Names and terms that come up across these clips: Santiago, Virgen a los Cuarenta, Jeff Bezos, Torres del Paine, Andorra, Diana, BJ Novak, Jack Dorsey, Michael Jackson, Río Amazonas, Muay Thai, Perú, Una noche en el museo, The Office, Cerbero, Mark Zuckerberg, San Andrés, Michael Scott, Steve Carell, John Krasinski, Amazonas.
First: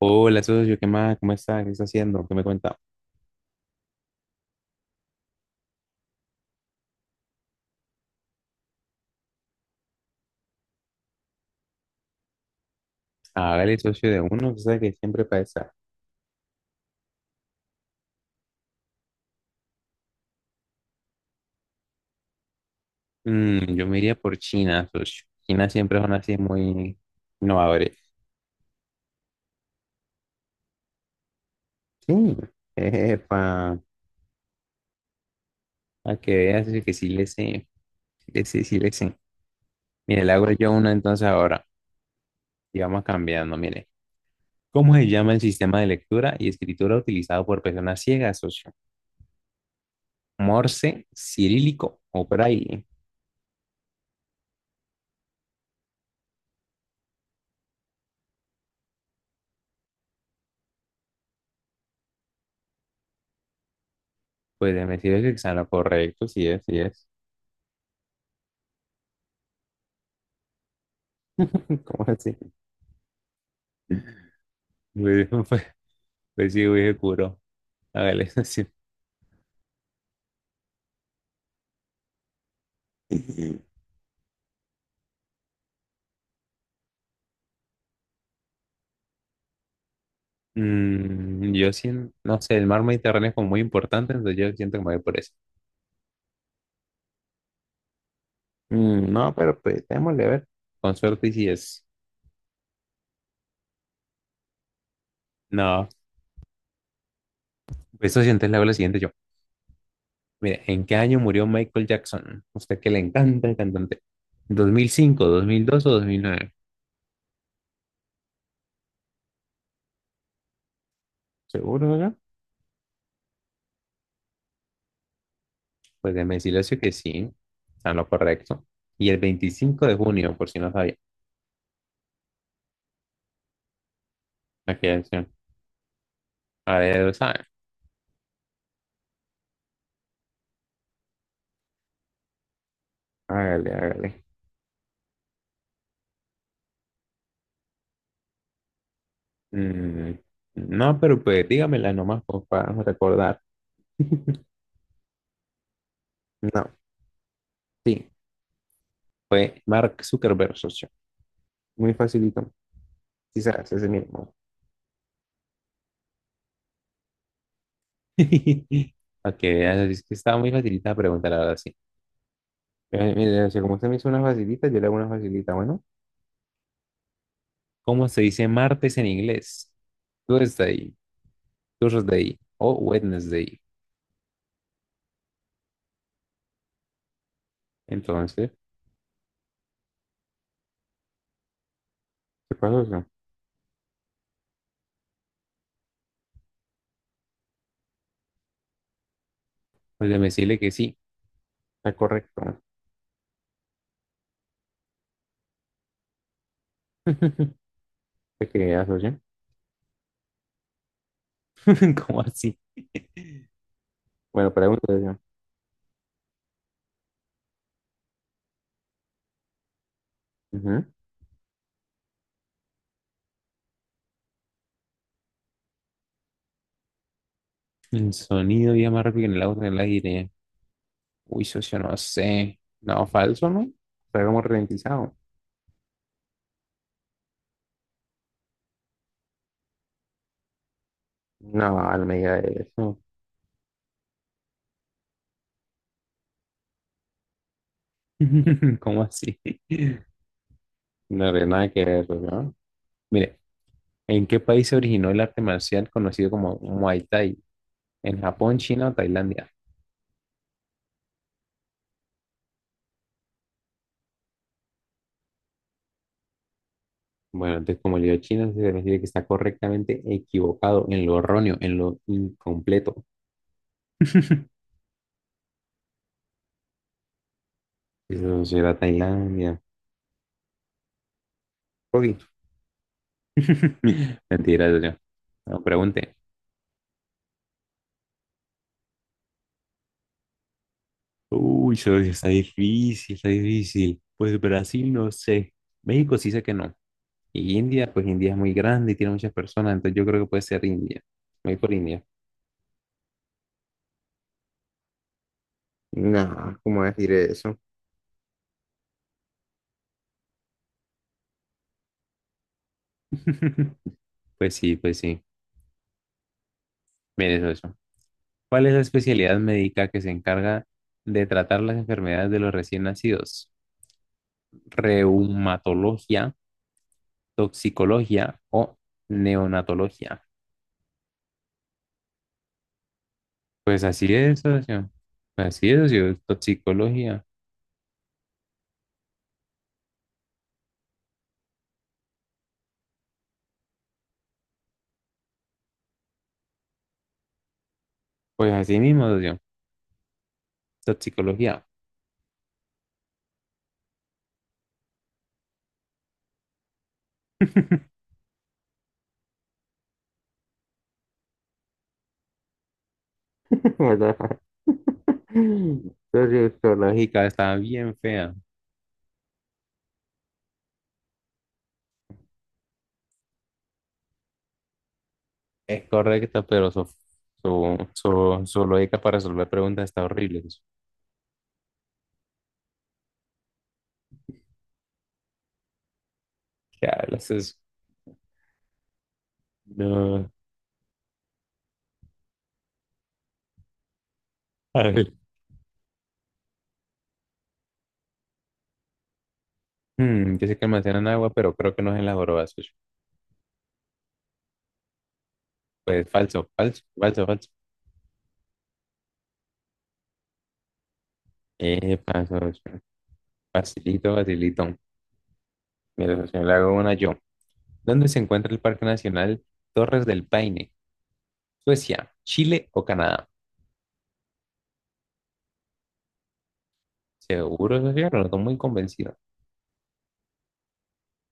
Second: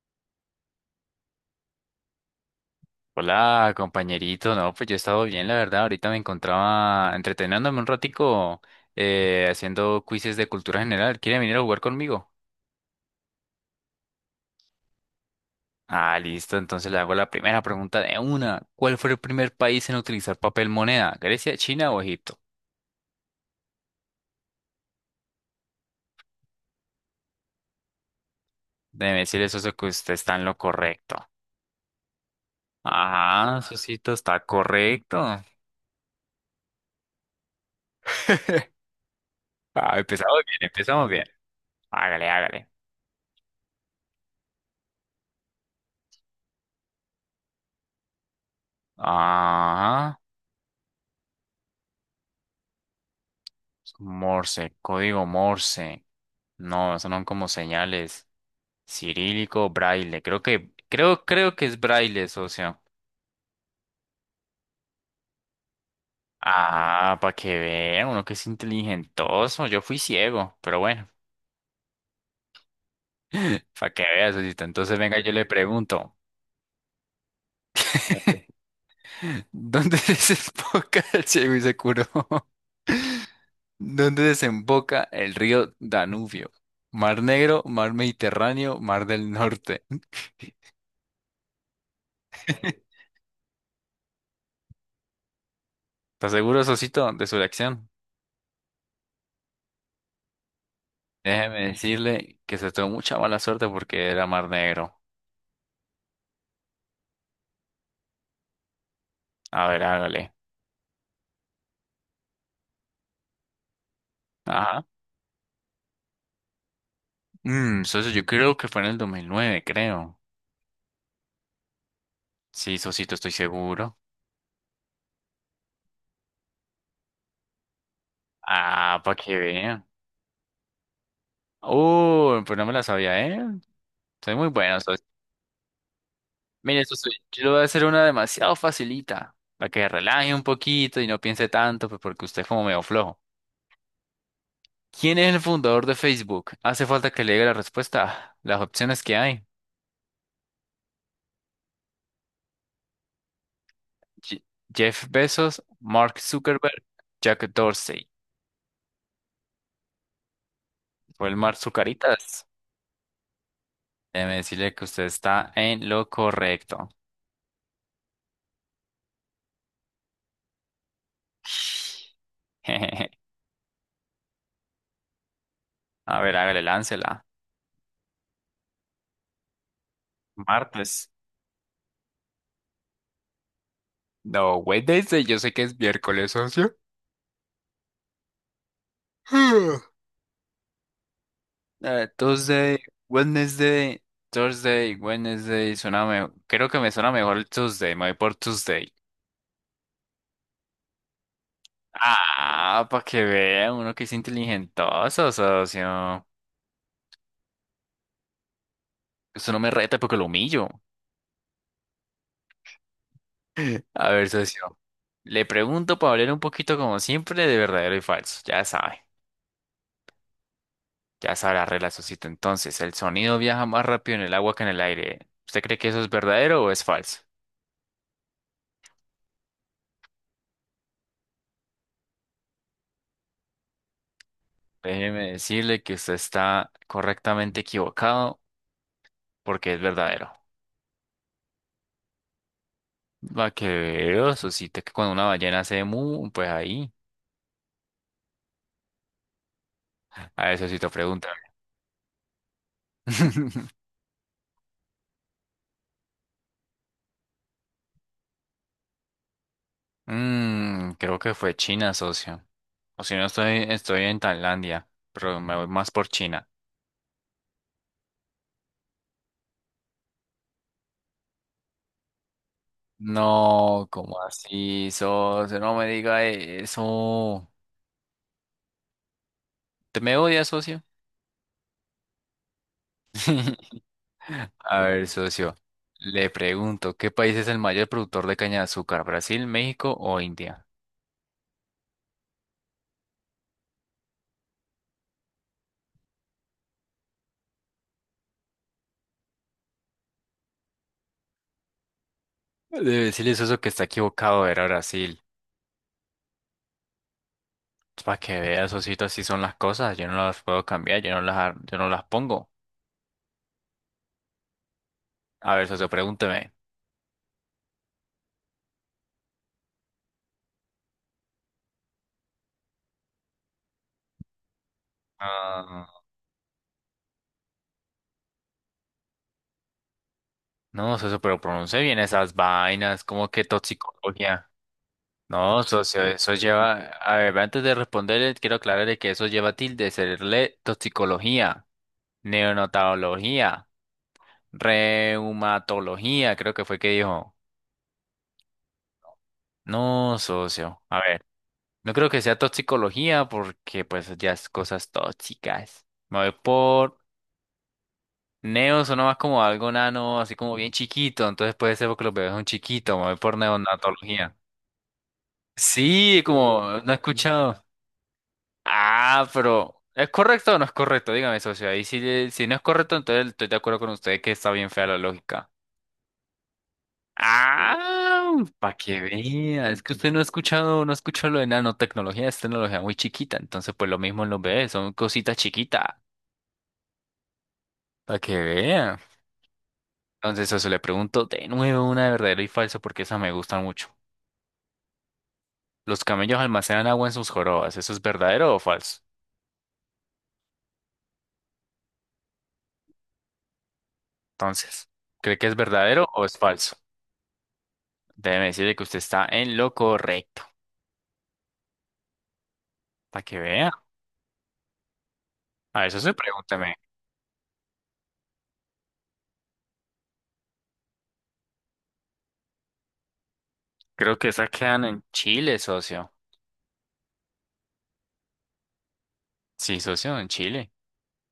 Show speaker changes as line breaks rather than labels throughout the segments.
Hola, socio, ¿qué más? ¿Cómo está? ¿Qué está haciendo? ¿Qué me cuenta?
Hola, compañerito. No, pues yo he estado bien, la verdad. Ahorita me encontraba entreteniéndome un ratico haciendo quizzes de cultura general. ¿Quiere venir a jugar conmigo?
Hágale, socio, de uno, usted sabe que siempre pasa.
Ah, listo. Entonces le hago la primera pregunta de una. ¿Cuál fue el primer país en utilizar papel moneda? ¿Grecia, China o Egipto?
Yo me iría por China, socio. China siempre son así muy innovadores.
Debe decir eso que usted está en lo correcto.
Sí, epa,
Ajá, Susito, está correcto.
para que veas socio, que sí le sé, sí le sé, sí le sé.
Ah,
Mire, le
empezamos
hago
bien,
yo uno
empezamos bien.
entonces ahora
Hágale, hágale.
y vamos cambiando, mire. ¿Cómo se llama el sistema de lectura y escritura utilizado por personas ciegas, socio?
Ajá.
¿Morse, cirílico o braille?
Morse, código Morse. No, eso no son como señales. Cirílico, braille. Creo que es braille, socio.
Pues me decir que está en lo correcto, sí es, sí es.
Ah, para que vea, uno que es inteligentoso. Yo fui ciego, pero bueno,
¿Cómo así?
para que vea, socito. Entonces, venga,
Güey,
yo le pregunto,
Pues sí, güey, seguro. Hágale, así.
¿dónde desemboca el ciego y se curó? ¿Dónde desemboca el río Danubio? Mar Negro, Mar Mediterráneo, Mar del Norte.
Yo siento, no sé, el mar Mediterráneo es como muy importante, entonces yo siento que me voy por eso.
¿Estás seguro, Sosito, de su elección?
No, pero pues démosle a ver. Con suerte y si
Déjeme
es.
decirle que se tuvo mucha mala suerte porque era Mar Negro.
No, pues eso sientes, le hago la siguiente yo.
A ver, hágale.
Mire, ¿en qué año murió Michael Jackson? Usted que le encanta el cantante.
Ajá.
¿2005, 2002 o 2009?
Socio, yo creo que fue en el 2009, creo.
¿Seguro, verdad?
Sí, Sosito, estoy seguro.
Pues déjeme decirle eso que sí, está en lo correcto.
Ah,
Y
para
el
que vean.
25 de junio, por si no sabía.
Pues no me la sabía, ¿eh? Soy muy bueno,
Aquí,
socio.
a
Mire, socio,
ver,
yo
¿sabe?
le voy a hacer una demasiado facilita, para que relaje un poquito y no piense tanto, pues porque usted es como medio flojo.
Hágale, hágale.
¿Quién es el fundador de Facebook? Hace falta que le diga la respuesta, las opciones que hay.
Mm, no, pero pues dígamela nomás pues, para recordar.
Je- Jeff Bezos, Mark
No,
Zuckerberg, Jack Dorsey.
sí, fue Mark Zuckerberg, socio.
Fue el Mark
Muy
Zucaritas.
facilito. Quizás ese mismo.
Déjeme decirle que usted está en lo correcto.
Ok, ya, es que estaba muy facilita la pregunta, la verdad, sí. Eh, Mire, socio, como usted me hizo una facilita, yo le hago una facilita. Bueno,
A ver, hágale, láncela.
¿cómo se dice martes en inglés? Tuesday,
Martes.
Thursday o Wednesday.
No, Wednesday, yo sé que es miércoles, socio.
Entonces, ¿qué
Tuesday,
pasó, socio?
Wednesday, Thursday, Wednesday, suena mejor. Creo que me suena mejor el Tuesday, me voy por Tuesday.
Pues déjeme decirle que sí, está correcto.
Ah, para que vea uno que es inteligentoso, socio.
¿Te creas, socio?
Eso no me reta porque lo humillo.
¿Cómo así?
A ver,
Bueno,
socio.
pregunta yo.
Le pregunto para hablar un poquito como siempre de verdadero y falso. Ya sabe.
Ujú.
Ya sabe la regla, socito. Entonces, el sonido viaja más rápido en el agua que en el aire. ¿Usted cree que eso es verdadero o es falso?
El sonido viaja más rápido que en el auto en el aire. Uy, socio, no sé. No, falso, ¿no? Está como ralentizado.
Déjeme decirle que usted está correctamente equivocado porque es verdadero.
No, no me diga eso.
Va que veo, socito, que cuando una ballena hace mu, pues ahí.
¿Cómo así?
A ver, socito, pregunta.
No tiene nada que ver, ¿no? Mire, ¿en qué país se originó el arte marcial conocido como Muay Thai? ¿En Japón, China o Tailandia?
Mm, creo que fue China, socio. O si no, estoy en Tailandia, pero me voy más por China.
Bueno, entonces como le dio China, se refiere que está correctamente equivocado en lo erróneo, en lo incompleto.
No, ¿cómo así, socio? No me diga eso.
Eso será Tailandia.
¿Te me odias, socio?
Ok, Mentira,
A
Julio.
ver, socio.
No pregunte.
Le pregunto, ¿qué país es el mayor productor de caña de azúcar? ¿Brasil, México o India?
Uy, eso sí está difícil, está difícil. Pues Brasil, no sé. México sí sé que no. Y India, pues India es muy grande y tiene muchas personas, entonces yo creo que puede ser India. Me voy por India.
Debe decirle, socio, que está equivocado, era Brasil.
No, ¿cómo decir eso?
Para que vea, socito, así son las cosas. Yo no las puedo cambiar, yo no las pongo.
Pues sí, pues sí.
A ver, socio, pregúnteme.
Mire eso, eso. ¿Cuál es la especialidad médica que se encarga de tratar las enfermedades de los recién nacidos?
Ah,
¿Reumatología, toxicología o neonatología?
no, socio, pero pronuncie bien esas vainas, como que
Pues así es,
toxicología.
socio.
No,
Así es,
socio,
socio.
eso lleva, a
Toxicología.
ver, antes de responderle, quiero aclararle que eso lleva tilde, serle toxicología, neonatología, reumatología, creo que fue que dijo.
Pues así mismo, socio.
No, socio, a ver,
Toxicología.
no creo que sea toxicología porque pues ya es cosas tóxicas. Me voy por neo, suena más como algo nano, así como bien chiquito, entonces puede ser porque los bebés son chiquitos, me voy por
¿Verdad?
neonatología. Sí, como no he
Sociológica está
escuchado.
bien fea.
Ah, pero ¿es correcto o no es correcto? Dígame, socio. Ahí si, si no es correcto, entonces estoy de acuerdo con usted que está bien fea la lógica.
Es correcta, pero su, su,
Ah,
su, su
para que
lógica para resolver
vea. Es
preguntas
que
está
usted
horrible, socio.
no ha escuchado lo de nanotecnología, es tecnología muy chiquita. Entonces, pues lo mismo en los bebés, son cositas chiquitas.
¿Qué hablas?
Para que vea.
No.
Entonces, socio, le pregunto de nuevo una de verdadero y falso porque esas me gustan mucho.
A ver.
Los camellos almacenan agua en sus jorobas. ¿Eso es verdadero o falso?
Yo sé que almacenan agua, pero creo que no es en las jorobas, socio.
Entonces, ¿cree que es verdadero
Pues
o es
falso,
falso?
falso, falso, falso.
Déjeme decirle que usted está en lo correcto.
Falso, socio.
Para que vea.
Facilito, facilito.
A eso se
Mira, socio, le hago
pregúntame.
una yo. ¿Dónde se encuentra el Parque Nacional Torres del Paine? ¿Suecia, Chile o Canadá?
Creo que esas quedan en Chile, socio.
Seguro, Sofía, pero no estoy muy convencido.
Sí, socio, en Chile.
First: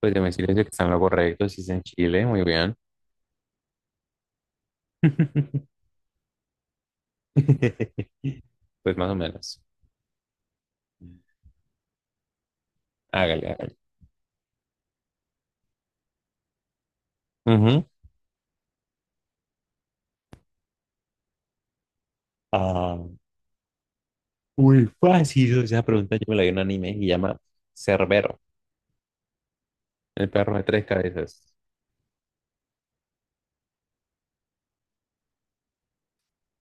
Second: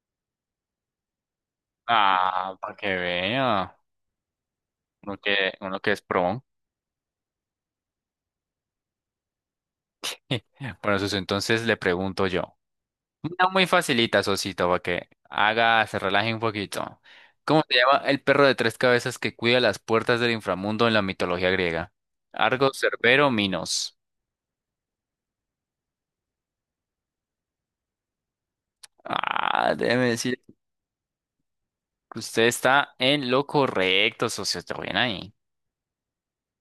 Pues de decirles que están lo correcto, si es en Chile, muy
Ah, para
bien.
que vea. Uno que es pro.
Pues más o menos.
Bueno, socio, entonces le pregunto yo.
Hágale,
Una muy
hágale.
facilita, socito, para que haga, se relaje un poquito. ¿Cómo se
Ujú.
llama el perro de tres cabezas que cuida las puertas del inframundo en la mitología griega? Argo,
Ah,
Cerbero, Minos.
muy fácil. Esa pregunta yo me la vi en un anime y se llama Cerbero,
Ah, déjeme
el
decir
perro de tres cabezas.
que usted está en lo correcto, socio. Está bien ahí.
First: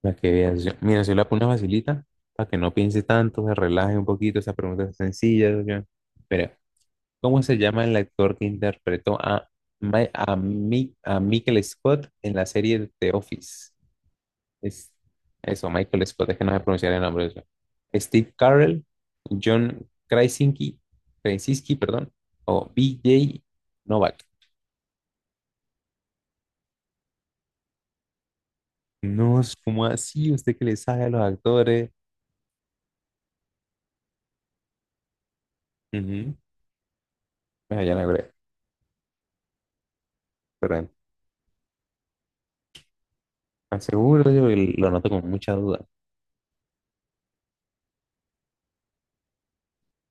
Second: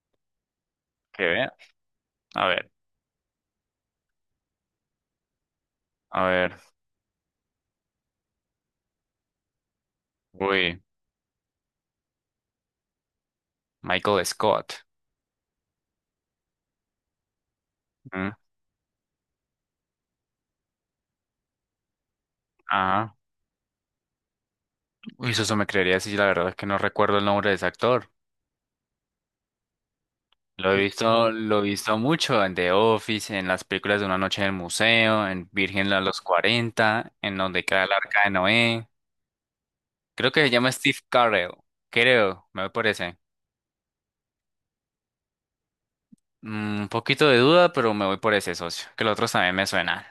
La que veas. Mira, si
Que
la pongo
vea.
facilita,
A
para que
ver,
no piense tanto, se relaje un poquito. Esa pregunta es sencilla.
a
Pero
ver.
¿cómo se llama el actor que interpretó a, Mi- a,
Uy,
Mi- a Michael Scott en la serie The Office?
Michael Scott.
Es, eso, Michael Scott, es que no sé pronunciar el nombre de eso.
¿Mm?
Steve Carell, John Krasinski, Krasinski, perdón, o
Ajá.
BJ Novak.
Uy, eso me creería si la verdad es que no recuerdo el nombre de ese actor.
No, es como así, usted que le sabe a los
Lo he
actores.
visto mucho en The Office, en las películas de Una noche en el museo, en Virgen a los
Ujú.
Cuarenta en donde
Ah,
cae el
ya no
arca de
creo,
Noé. Creo que se llama
perdón.
Steve Carell. Creo, me voy por ese.
Aseguro, yo lo noto con mucha duda.
Mm, un poquito de duda, pero me voy por ese socio, que los otros también me suenan.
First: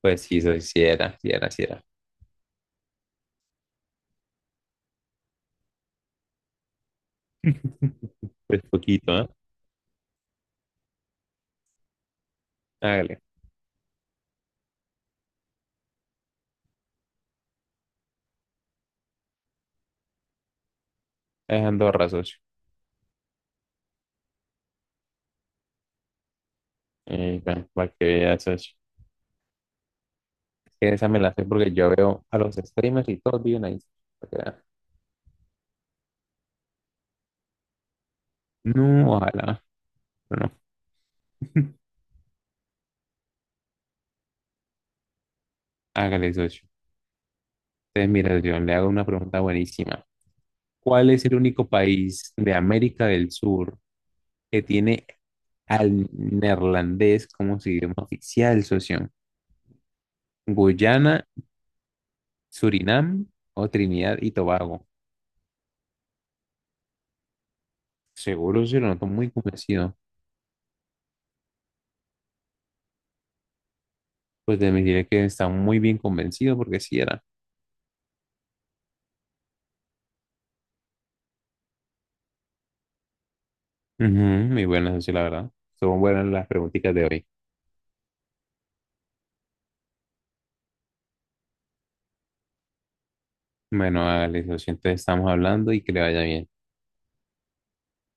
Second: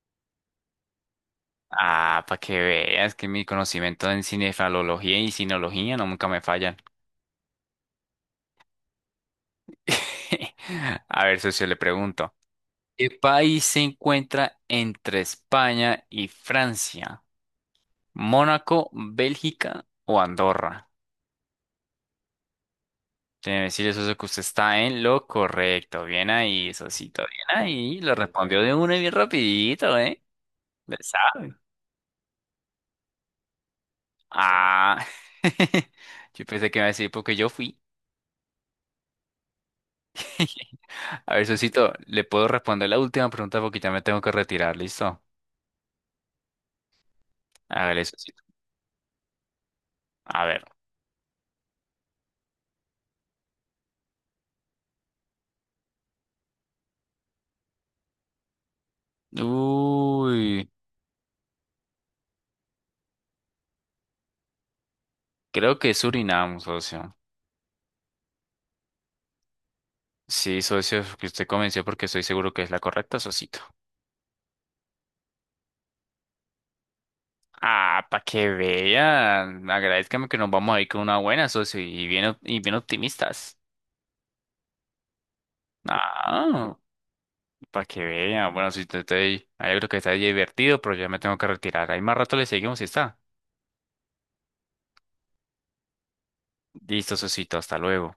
Pues sí, sí era, sí era, sí era.
Ah, para que veas que mi conocimiento en cinefalología y sinología no nunca me fallan.
Pues poquito, ¿eh?
A ver, socio, le pregunto. ¿Qué
Hágale.
país se encuentra entre España y Francia? ¿Mónaco, Bélgica o Andorra?
Es Andorra, socio.
Debe decir eso que usted está en lo correcto. Bien ahí, Sosito,
Y
bien
bueno, para
ahí.
que
Lo
veas,
respondió
socio.
de una y bien rapidito, ¿eh?
Es que
Le
esa me la sé
sabe.
porque yo veo a los streamers y todos viven ahí. Para que vea.
Ah. Yo pensé que me iba a decir porque yo fui.
No, ojalá, pero no.
A ver, Sosito, ¿le puedo responder la última pregunta porque ya me tengo que retirar? ¿Listo?
Hágale, socio.
Hágale,
Entonces, mira,
Sosito.
yo le hago una pregunta buenísima.
A ver.
¿Cuál es el único país de América del Sur que tiene al neerlandés como su idioma oficial, socio?
Uy,
¿Guyana, Surinam o Trinidad y Tobago?
creo que es Surinam, socio.
Seguro, sí lo noto muy convencido.
Sí, socio, que usted convenció porque estoy seguro que es la correcta, socito.
Pues de me diré que está muy bien convencido porque sí era.
Ah, para que vean. Agradezcame que nos vamos a ir con una buena, socio, y bien optimistas.
Ujú, muy buenas, socio, la verdad. Son buenas las
Ah,
preguntitas de hoy.
para que vean. Bueno, si estoy, yo creo que está divertido, pero ya me tengo que retirar. Ahí más rato le seguimos y está.
Bueno, Alex, lo siento, estamos hablando y que le vaya bien.
Listo, socito, hasta luego.